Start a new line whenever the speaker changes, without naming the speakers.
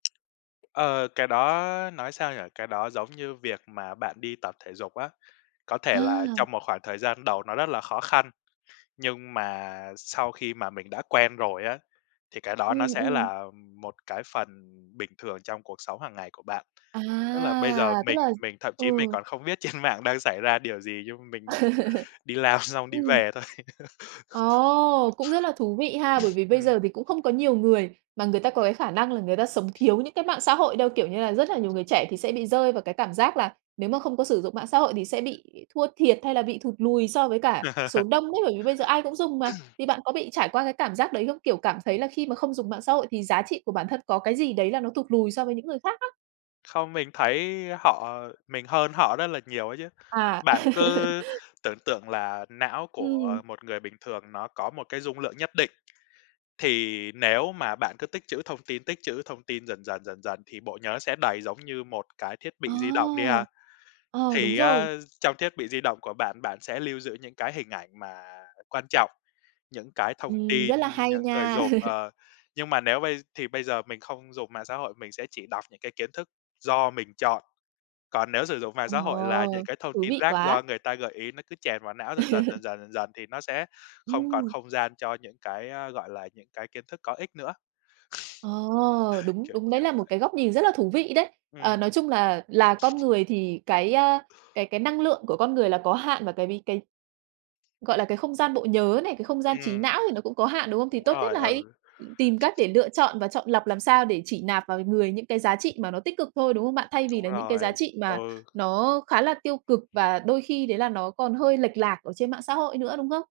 Ờ, cái đó nói sao nhỉ? Cái đó giống như việc mà bạn đi tập thể dục á, có
À.
thể là trong một khoảng thời gian đầu nó rất là khó khăn, nhưng mà sau khi mà mình đã quen rồi á, thì cái đó nó
Ừm,
sẽ
ừm.
là một cái phần bình thường trong cuộc sống hằng ngày của bạn.
À,
Tức là bây giờ
tức
mình
là
mình thậm chí mình
ừ.
còn không biết trên mạng đang xảy ra điều gì nhưng mình đi làm xong đi
Ừm.
về thôi.
Ồ, cũng rất là thú vị ha, bởi vì bây
Ừm.
giờ thì cũng không có nhiều người mà người ta có cái khả năng là người ta sống thiếu những cái mạng xã hội đâu. Kiểu như là rất là nhiều người trẻ thì sẽ bị rơi vào cái cảm giác là nếu mà không có sử dụng mạng xã hội thì sẽ bị thua thiệt hay là bị thụt lùi so với cả số đông ấy, bởi vì bây giờ ai cũng dùng mà, thì bạn có bị trải qua cái cảm giác đấy không? Kiểu, cảm thấy là khi mà không dùng mạng xã hội thì giá trị của bản thân có cái gì đấy là nó thụt lùi so với những người khác á.
Không, mình thấy họ mình hơn họ rất là nhiều ấy chứ.
À.
Bạn cứ tưởng tượng là não của
Ừm.
một người bình thường nó có một cái dung lượng nhất định, thì nếu mà bạn cứ tích trữ thông tin, tích trữ thông tin dần dần, dần dần thì bộ nhớ sẽ đầy giống như một cái thiết
Ờ,
bị di động đi ha.
ờ, đúng
Thì
rồi.
á trong thiết bị di động của bạn, bạn sẽ lưu giữ những cái hình ảnh mà quan trọng, những cái thông
Ừm, rất
tin,
là hay
những người
nha.
dùng, ờ, nhưng mà nếu bây thì bây giờ mình không dùng mạng xã hội, mình sẽ chỉ đọc những cái kiến thức do mình chọn, còn nếu sử dụng mạng xã hội là những
Ồ,
cái thông
thú
tin
vị
rác
quá.
do người ta gợi ý, nó cứ chèn vào não dần dần, dần dần, dần dần thì nó sẽ không còn
Ừm.
không gian cho những cái, a, gọi là, những cái kiến thức có ích nữa.
Ờ, đúng,
Kiểu,
đúng, đấy
kiểu
là một
vậy.
cái góc nhìn rất là thú vị đấy. Ờ,
Ừm.
nói chung là là con người thì cái, a, cái cái năng lượng của con người là có hạn, và cái ví cái, gọi là, cái không gian bộ nhớ này, cái không gian trí
Ừm.
não thì nó cũng có hạn, đúng không? Thì
Đúng
tốt nhất
rồi,
là hãy
ừ.
tìm cách để lựa chọn và chọn lọc làm sao để chỉ nạp vào người những cái giá trị mà nó tích cực thôi, đúng không bạn? Thay
Đúng
vì là những cái
rồi.
giá trị mà
Ừ.
nó khá là tiêu cực và đôi khi đấy là nó còn hơi lệch lạc ở trên mạng xã hội nữa, đúng không?